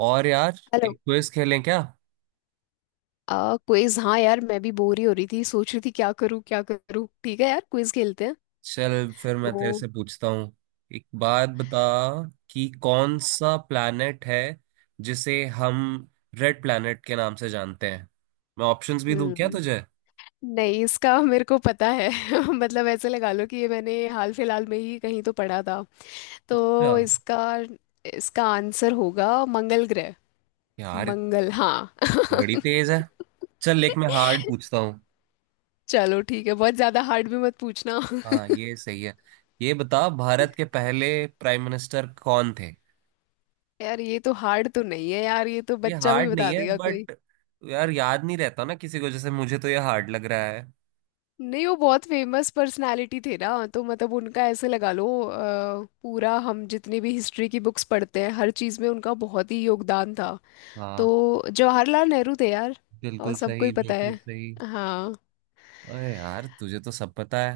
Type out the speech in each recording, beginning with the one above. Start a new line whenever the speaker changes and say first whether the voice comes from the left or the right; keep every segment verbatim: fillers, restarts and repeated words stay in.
right: और यार,
left: हेलो।
right: एक क्विज खेलें क्या।
left: आ क्विज। हाँ यार, मैं भी बोर ही हो रही थी, सोच रही थी क्या करूँ क्या करूँ। ठीक है यार, क्विज खेलते हैं।
right: चल फिर मैं तेरे
left: तो
right: से पूछता हूँ। एक बात बता कि कौन सा प्लैनेट है जिसे हम रेड प्लैनेट के नाम से जानते हैं। मैं ऑप्शंस भी दूं क्या
left: हम्म
right: तुझे?
left: नहीं, इसका मेरे को पता है। मतलब ऐसे लगा लो कि ये मैंने हाल फिलहाल में ही कहीं तो पढ़ा था,
right: अच्छा।
left: तो इसका इसका आंसर होगा मंगल ग्रह।
right: यार,
left: मंगल, हाँ।
right: तो बड़ी तेज है। चल, एक मैं हार्ड पूछता हूँ।
left: चलो ठीक है, बहुत ज्यादा हार्ड भी मत पूछना।
right: हाँ ये सही है। ये बता, भारत के पहले प्राइम मिनिस्टर कौन थे।
left: यार ये तो हार्ड तो नहीं है यार, ये तो
right: ये
left: बच्चा भी
right: हार्ड नहीं
left: बता
right: है
left: देगा।
right: बट यार याद नहीं रहता ना किसी को, जैसे मुझे तो ये हार्ड लग रहा है।
left: नहीं, वो बहुत फेमस पर्सनालिटी थे ना, तो मतलब उनका ऐसे लगा लो अ, पूरा, हम जितनी भी हिस्ट्री की बुक्स पढ़ते हैं हर चीज़ में उनका बहुत ही योगदान था। तो
right: हाँ,
left: जवाहरलाल नेहरू थे यार। और
right: बिल्कुल
left: सबको ही
right: सही,
left: पता है।
right: बिल्कुल सही।
left: हाँ।
right: अरे यार, तुझे तो सब पता है।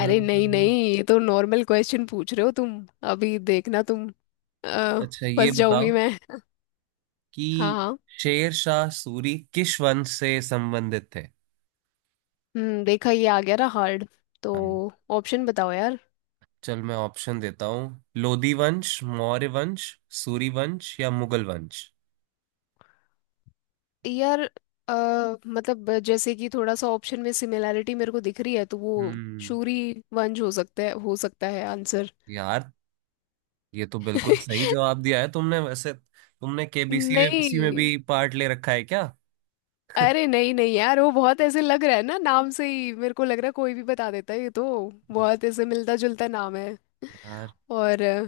left: अरे नहीं नहीं, ये तो नॉर्मल क्वेश्चन पूछ रहे हो तुम। अभी देखना तुम। अ,
right: अच्छा ये
left: फंस जाऊंगी
right: बताओ
left: मैं। हाँ
right: कि
left: हाँ।
right: शेर शाह सूरी किस वंश से संबंधित थे।
left: हम्म देखा ये आ गया ना हार्ड। तो
right: हम
left: ऑप्शन बताओ यार।
right: चल, मैं ऑप्शन देता हूँ। लोधी वंश, मौर्य वंश, सूरी वंश या मुगल वंश।
left: यार अ, मतलब जैसे कि थोड़ा सा ऑप्शन में सिमिलैरिटी मेरे को दिख रही है, तो वो
right: हम्म।
left: शूरी वंश हो सकता है, हो सकता है आंसर।
right: यार, ये तो बिल्कुल सही जवाब दिया है तुमने। वैसे तुमने केबीसी वेबीसी में
left: नहीं।
right: भी पार्ट ले रखा है क्या?
left: अरे नहीं नहीं यार, वो बहुत ऐसे लग रहा है ना, नाम से ही मेरे को लग रहा है कोई भी बता देता है ये तो। बहुत ऐसे मिलता जुलता नाम है।
right: यार।
left: और अ,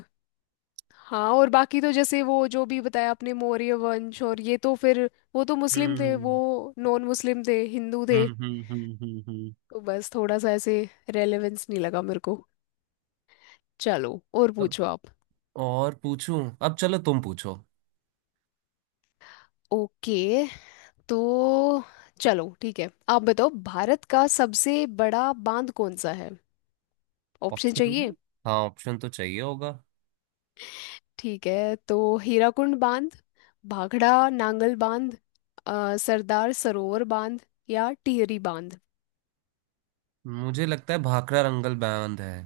left: हाँ, और बाकी तो जैसे वो जो भी बताया आपने मौर्य वंश और ये तो फिर, वो तो मुस्लिम थे,
right: हम्म
left: वो नॉन मुस्लिम थे, हिंदू थे।
right: हम्म हम्म हम्म। हम्म
left: तो बस थोड़ा सा ऐसे रेलेवेंस नहीं लगा मेरे को। चलो और
right: हम्म।
left: पूछो आप।
right: और पूछूं? अब चलो तुम पूछो।
left: ओके। तो चलो ठीक है, आप बताओ भारत का सबसे बड़ा बांध कौन सा है? ऑप्शन चाहिए?
right: ऑप्शन? हाँ, ऑप्शन तो चाहिए होगा।
left: ठीक है, तो हीराकुंड बांध, भाखड़ा नांगल बांध, अ, सरदार सरोवर बांध या टिहरी बांध।
right: मुझे लगता है भाखड़ा रंगल बांध है।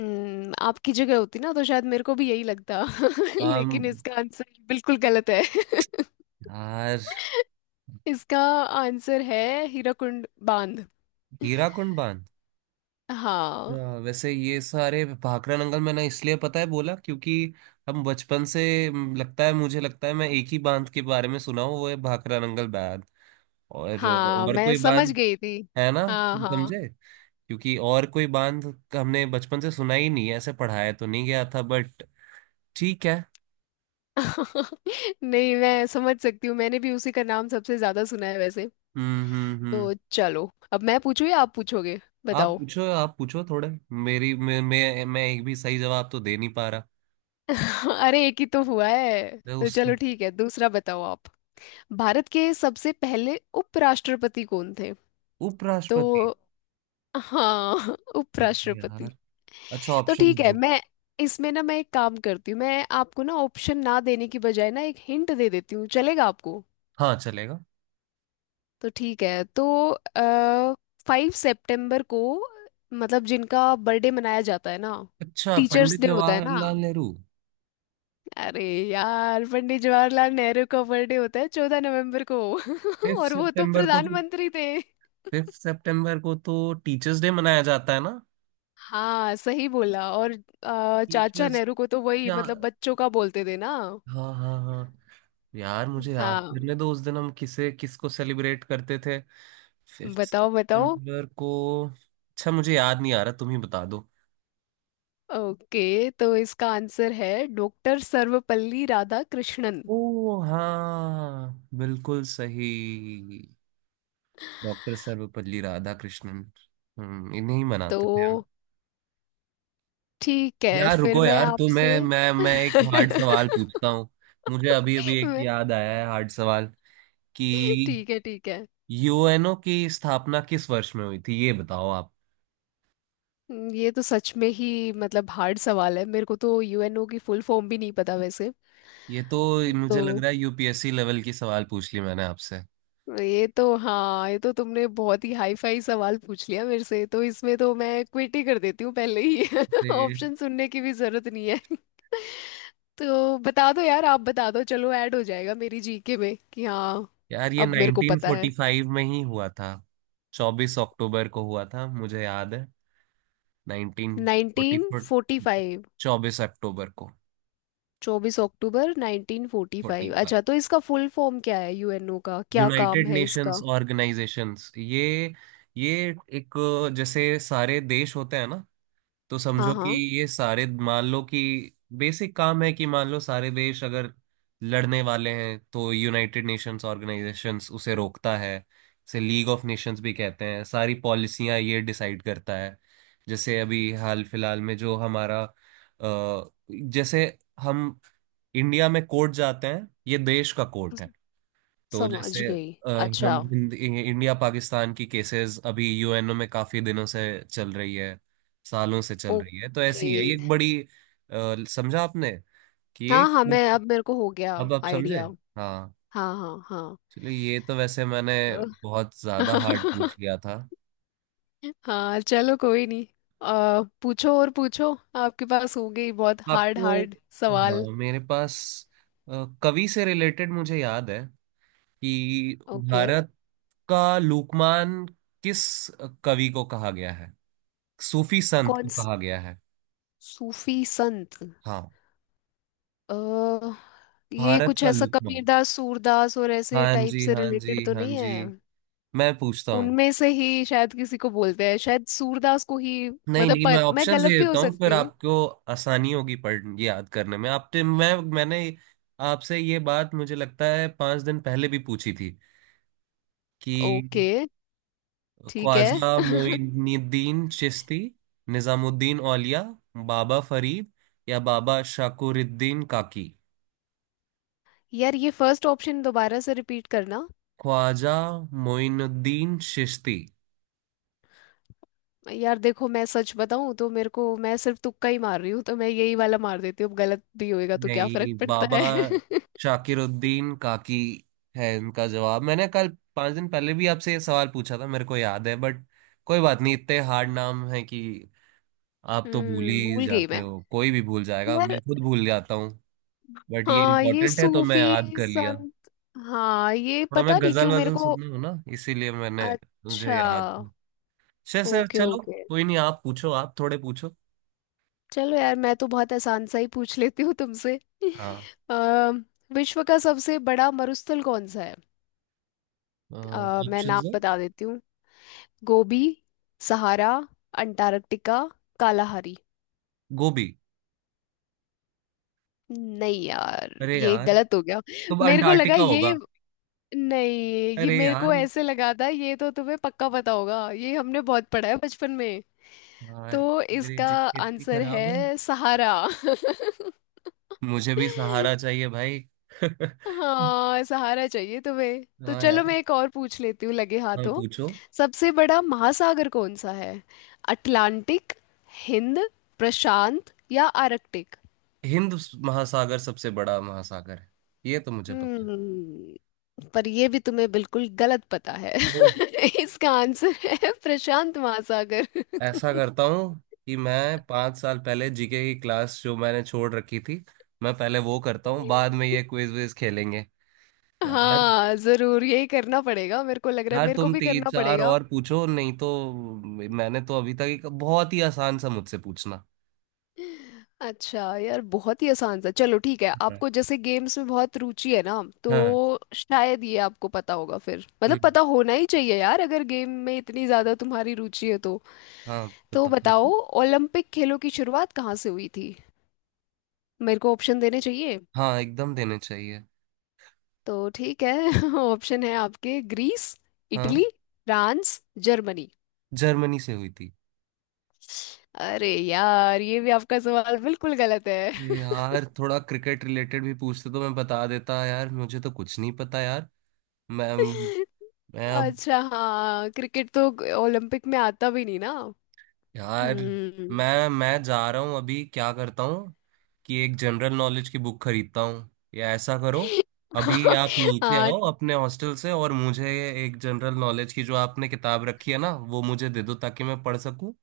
left: हम्म आपकी जगह होती ना तो शायद मेरे को भी यही लगता।
right: आम,
left: लेकिन इसका आंसर बिल्कुल गलत है।
right: यार।
left: इसका आंसर है हीराकुंड बांध।
right: हीराकुंड बांध।
left: हाँ
right: अच्छा, वैसे ये सारे भाखड़ा रंगल मैंने इसलिए पता है बोला क्योंकि हम बचपन से, म, लगता है, मुझे लगता है मैं एक ही बांध के बारे में सुना हूँ, वो है भाखड़ा रंगल बांध। और
left: हाँ,
right: और
left: मैं
right: कोई
left: समझ
right: बांध
left: गई थी।
right: है ना।
left: हाँ
right: तुम
left: हाँ।
right: समझे, क्योंकि और कोई बांध हमने बचपन से सुना ही नहीं है, ऐसे पढ़ाया तो नहीं गया था बट ठीक है।
left: नहीं, मैं समझ सकती हूँ, मैंने भी उसी का नाम सबसे ज्यादा सुना है वैसे।
right: हम्म हम्म हम्म।
left: तो चलो, अब मैं पूछूँ या आप पूछोगे?
right: आप
left: बताओ।
right: पूछो, आप पूछो थोड़े। मेरी मैं मैं मैं एक भी सही जवाब तो दे नहीं पा रहा।
left: अरे एक ही तो हुआ है,
right: मैं
left: तो
right: उस
left: चलो ठीक है, दूसरा बताओ आप। भारत के सबसे पहले उपराष्ट्रपति कौन थे? तो
right: उपराष्ट्रपति,
left: हाँ।
right: फिर भी यार,
left: उपराष्ट्रपति।
right: अच्छा
left: तो
right: ऑप्शन
left: ठीक है
right: दो।
left: मैं, इसमें ना मैं एक काम करती हूँ, मैं आपको ना ऑप्शन ना देने की बजाय ना एक हिंट दे देती हूँ, चलेगा आपको?
right: हाँ चलेगा।
left: तो ठीक है, तो आ, फाइव सितंबर को, मतलब जिनका बर्थडे मनाया जाता है ना,
right: अच्छा,
left: टीचर्स
right: पंडित
left: डे होता है ना।
right: जवाहरलाल नेहरू?
left: अरे यार, पंडित जवाहरलाल नेहरू का बर्थडे होता है चौदह नवंबर को।
right: फिफ्थ
left: और वो तो
right: सितंबर को तो,
left: प्रधानमंत्री थे।
right: फिफ्थ सितंबर को तो टीचर्स डे मनाया जाता है ना।
left: हाँ सही बोला। और अ, चाचा
right: टीचर्स
left: नेहरू को तो
right: डे।
left: वही
right: हाँ।
left: मतलब, बच्चों का बोलते थे ना।
right: हाँ हाँ। यार मुझे याद
left: हाँ।
right: करने दो, उस दिन हम किसे, किसको सेलिब्रेट करते थे फिफ्थ
left: बताओ बताओ।
right: सितंबर को। अच्छा मुझे याद नहीं आ रहा, तुम ही बता दो।
left: ओके, तो इसका आंसर है डॉक्टर सर्वपल्ली राधाकृष्णन।
right: ओ हाँ, बिल्कुल सही, डॉक्टर सर्वपल्ली राधाकृष्णन। हम्म, इन्हें ही
left: तो
right: मनाते थे हम।
left: ठीक है
right: यार
left: फिर
right: रुको,
left: मैं
right: यार तो
left: आपसे।
right: मैं मैं मैं एक हार्ड सवाल पूछता हूँ। मुझे अभी अभी एक
left: मैं
right: याद आया है हार्ड सवाल कि
left: ठीक है, ठीक है।
right: यूएनओ की स्थापना किस वर्ष में हुई थी, ये बताओ आप।
left: हम्म, ये तो सच में ही मतलब हार्ड सवाल है, मेरे को तो यूएनओ की फुल फॉर्म भी नहीं पता वैसे।
right: ये तो,
left: तो
right: मुझे लग रहा है यूपीएससी लेवल की सवाल पूछ ली मैंने आपसे।
left: ये तो, हाँ ये तो तुमने बहुत ही हाई फाई सवाल पूछ लिया मेरे से, तो इसमें तो मैं क्विट ही कर देती हूँ पहले ही।
right: ते-
left: ऑप्शन सुनने की भी जरूरत नहीं है। तो बता दो यार, आप बता दो, चलो ऐड हो जाएगा मेरी जीके में कि हाँ।
right: यार ये
left: अब मेरे को पता है,
right: नाइनटीन फोर्टी फाइव में ही हुआ था। चौबीस अक्टूबर को हुआ था, मुझे याद है। Nineteen forty
left: nineteen
right: four,
left: forty five.
right: चौबीस अक्टूबर को।
left: चौबीस अक्टूबर nineteen forty
right: forty
left: five
right: five.
left: अच्छा, तो इसका फुल फॉर्म क्या है? यूएनओ का क्या काम
right: यूनाइटेड
left: है
right: नेशंस
left: इसका?
right: ऑर्गेनाइजेशंस, ये ये एक, जैसे सारे देश होते हैं ना, तो
left: हाँ
right: समझो कि
left: हाँ।
right: ये सारे, मान लो कि बेसिक काम है कि मान लो सारे देश अगर लड़ने वाले हैं तो यूनाइटेड नेशंस ऑर्गेनाइजेशंस उसे रोकता है। इसे लीग ऑफ नेशंस भी कहते हैं, सारी पॉलिसियां ये डिसाइड करता है। जैसे अभी हाल फिलहाल में जो हमारा, अ, जैसे हम इंडिया में कोर्ट जाते हैं, ये देश का कोर्ट
left: स-
right: है। तो
left: समझ
right: जैसे,
left: गई।
right: अ, हम
left: अच्छा।
right: हिंद- इंडिया पाकिस्तान की केसेस अभी यूएनओ में काफी दिनों से चल रही है, सालों से चल रही है। तो
left: ओके।
right: ऐसी है ये एक बड़ी, अ, समझा आपने कि ये?
left: हाँ हाँ, मैं अब मेरे को हो गया
right: अब आप समझे?
left: आइडिया।
right: हाँ।
left: हाँ हाँ हाँ।
right: चलिए, ये तो वैसे मैंने बहुत
left: तो-
right: ज्यादा हार्ड पूछ लिया था
left: हाँ, चलो कोई नहीं। आ, पूछो और पूछो, आपके पास होंगे ही बहुत हार्ड
right: आपको।
left: हार्ड
right: हाँ
left: सवाल।
right: मेरे पास, अ, कवि से रिलेटेड मुझे याद है कि
left: ओके।
right: भारत का लोकमान किस कवि को कहा गया है, सूफी संत को
left: कौन स-
right: कहा गया है।
left: सूफी संत।
right: हाँ,
left: अ, ये
right: भारत
left: कुछ
right: का
left: ऐसा
right: लोकमान।
left: कबीरदास सूरदास और ऐसे
right: हाँ
left: टाइप
right: जी,
left: से
right: हाँ
left: रिलेटेड
right: जी,
left: तो
right: हाँ
left: नहीं है?
right: जी, मैं पूछता हूँ।
left: उनमें से ही शायद किसी को बोलते हैं, शायद सूरदास को ही,
right: नहीं
left: मतलब
right: नहीं, मैं
left: पत, मैं
right: ऑप्शंस दे
left: गलत भी हो
right: देता हूँ
left: सकती
right: फिर
left: हूँ।
right: आपको, आसानी होगी पढ़ याद करने में। आपने, मैं मैंने आपसे ये बात मुझे लगता है पांच दिन पहले भी पूछी थी कि
left: ओके ठीक है।
right: ख्वाजा मोइनुद्दीन चिश्ती, निजामुद्दीन औलिया, बाबा फरीद या बाबा शाकुरुद्दीन काकी।
left: यार, ये फर्स्ट ऑप्शन दोबारा से रिपीट करना।
right: ख्वाजा मोइनुद्दीन चिश्ती।
left: यार देखो, मैं सच बताऊं तो मेरे को, मैं सिर्फ तुक्का ही मार रही हूँ, तो मैं यही वाला मार देती हूँ, अब गलत भी होएगा तो क्या फर्क
right: नहीं,
left: पड़ता
right: बाबा
left: है।
right: शाकिरुद्दीन काकी है इनका जवाब। मैंने कल, पांच दिन पहले भी आपसे ये सवाल पूछा था, मेरे को याद है। बट कोई बात नहीं, इतने हार्ड नाम है कि आप तो भूल
left: हम्म
right: ही
left: भूल गई
right: जाते
left: मैं
right: हो, कोई भी भूल जाएगा, मैं
left: यार।
right: खुद भूल जाता हूँ। बट ये
left: हाँ, ये
right: इम्पोर्टेंट है तो मैं
left: सूफी
right: याद कर लिया।
left: संत। हाँ, ये
right: थोड़ा मैं
left: पता नहीं
right: गजल
left: क्यों मेरे
right: वजल
left: को।
right: सुनती हूँ ना, इसीलिए मैंने मुझे
left: अच्छा।
right: याद। सर सर
left: ओके
right: चलो,
left: ओके।
right: कोई नहीं, आप पूछो, आप थोड़े पूछो।
left: चलो यार, मैं तो बहुत आसान सा ही पूछ लेती हूँ तुमसे।
right: हाँ,
left: अ, विश्व का सबसे बड़ा मरुस्थल कौन सा है? अ, मैं
right: ऑप्शन
left: नाम
right: है?
left: बता देती हूँ। Gobi, Sahara, Antarctica, Kalahari.
right: गोभी।
left: नहीं यार,
right: अरे
left: ये
right: यार,
left: गलत हो गया।
right: तो
left: मेरे को लगा
right: अंटार्कटिका
left: ये,
right: होगा।
left: नहीं, ये
right: अरे
left: मेरे
right: यार,
left: को ऐसे लगा था ये तो तुम्हें पक्का पता होगा, ये हमने बहुत पढ़ा है बचपन में।
right: यार
left: तो
right: मेरी
left: इसका
right: जिप इतनी
left: आंसर
right: खराब है।
left: है सहारा।
right: मुझे भी सहारा चाहिए भाई। हाँ।
left: हाँ, सहारा चाहिए तुम्हें, तो चलो
right: यार,
left: मैं एक और पूछ लेती हूँ लगे
right: हाँ
left: हाथों।
right: पूछो।
left: सबसे बड़ा महासागर कौन सा है? अटलांटिक, हिंद, प्रशांत या आर्कटिक।
right: हिंद महासागर सबसे बड़ा महासागर है, ये तो मुझे पता
left: हम्म पर ये भी तुम्हें बिल्कुल गलत पता है।
right: है।
left: इसका आंसर है प्रशांत महासागर।
right: ऐसा करता हूँ कि मैं पाँच साल पहले जीके की क्लास जो मैंने छोड़ रखी थी, मैं पहले वो करता हूँ, बाद में ये क्विज विज खेलेंगे। यार,
left: हाँ जरूर, यही करना पड़ेगा। मेरे को लग रहा है
right: यार
left: मेरे को
right: तुम
left: भी
right: तीन
left: करना
right: चार
left: पड़ेगा।
right: और पूछो, नहीं तो, मैंने तो अभी तक एक, बहुत ही आसान सा मुझसे पूछना।
left: अच्छा यार, बहुत ही आसान सा, चलो ठीक है।
right: हाँ।
left: आपको जैसे गेम्स में बहुत रुचि है ना, तो
right: हाँ।
left: शायद ये आपको पता होगा फिर, मतलब
right: हम्म।
left: पता होना ही चाहिए यार, अगर गेम में इतनी ज्यादा तुम्हारी रुचि है तो
right: हाँ,
left: तो
right: बताओ
left: बताओ
right: पूछो।
left: ओलंपिक खेलों की शुरुआत कहाँ से हुई थी? मेरे को ऑप्शन देने चाहिए।
right: हाँ, एकदम देने चाहिए।
left: तो ठीक है। ऑप्शन है आपके — ग्रीस,
right: हाँ,
left: इटली, फ्रांस, जर्मनी।
right: जर्मनी से हुई थी।
left: अरे यार, ये भी आपका सवाल बिल्कुल गलत है।
right: अरे यार, थोड़ा क्रिकेट रिलेटेड भी पूछते तो मैं बता देता यार, मुझे तो कुछ नहीं पता यार। मैं मैं अब,
left: अच्छा हाँ, क्रिकेट तो ओलंपिक में आता भी नहीं ना।
right: यार
left: हम्म।
right: मैं मैं जा रहा हूँ अभी। क्या करता हूँ कि एक जनरल नॉलेज की बुक खरीदता हूँ, या ऐसा करो, अभी आप नीचे
left: हाँ।
right: आओ अपने हॉस्टल से और मुझे एक जनरल नॉलेज की जो आपने किताब रखी है ना, वो मुझे दे दो ताकि मैं पढ़ सकूँ।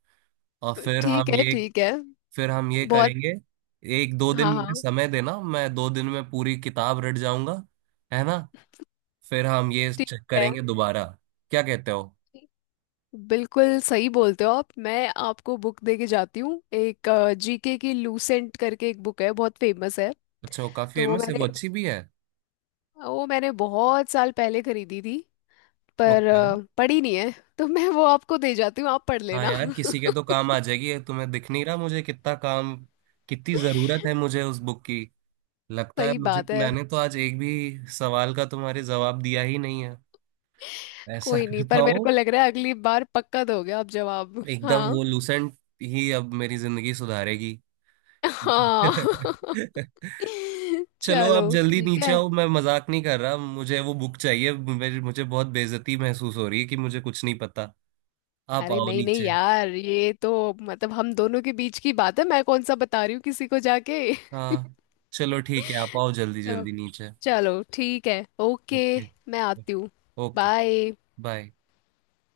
right: और फिर
left: ठीक
right: हम
left: है
right: ये,
left: ठीक है।
right: फिर हम ये
left: बहुत।
right: करेंगे। एक दो दिन
left: हाँ
right: मुझे
left: हाँ।
right: समय देना, मैं दो दिन में पूरी किताब रट जाऊंगा। है ना? फिर हम ये
left: ठीक
right: चेक
left: है।
right: करेंगे दोबारा, क्या कहते हो?
left: ठीक। बिल्कुल सही बोलते हो आप। मैं आपको बुक दे के जाती हूँ एक। जीके की लूसेंट करके एक बुक है, बहुत फेमस है।
right: अच्छा, वो काफी
left: तो वो
right: फेमस है, वो
left: मैंने
right: अच्छी भी है।
left: वो मैंने बहुत साल पहले खरीदी थी, पर
right: ओके।
left: अ, पढ़ी नहीं है। तो मैं वो आपको दे जाती हूँ, आप पढ़
right: हाँ
left: लेना।
right: यार, किसी के तो काम आ जाएगी। ये तुम्हें दिख नहीं रहा मुझे कितना काम, कितनी जरूरत है मुझे उस बुक की। लगता है
left: सही
right: मुझे,
left: बात है।
right: मैंने तो आज एक भी सवाल का तुम्हारे जवाब दिया ही नहीं है। ऐसा
left: कोई नहीं,
right: करता
left: पर मेरे
right: हूँ।
left: को लग रहा है अगली बार पक्का दोगे आप जवाब।
right: एकदम
left: हाँ
right: वो लूसेंट ही अब मेरी जिंदगी सुधारेगी।
left: हाँ।
right: चलो, अब
left: चलो
right: जल्दी
left: ठीक
right: नीचे
left: है।
right: आओ। मैं मजाक नहीं कर रहा, मुझे वो बुक चाहिए। मेरे, मुझे बहुत बेइज्जती महसूस हो रही है कि मुझे कुछ नहीं पता। आप
left: अरे
right: आओ
left: नहीं नहीं
right: नीचे।
left: यार, ये तो मतलब हम दोनों के बीच की बात है, मैं कौन सा बता रही हूँ किसी को जाके।
right: हाँ चलो ठीक है, आप आओ जल्दी
left: तो
right: जल्दी नीचे।
left: चलो ठीक है, ओके।
right: ओके,
left: मैं आती हूँ।
right: ओके।
left: बाय।
right: बाय।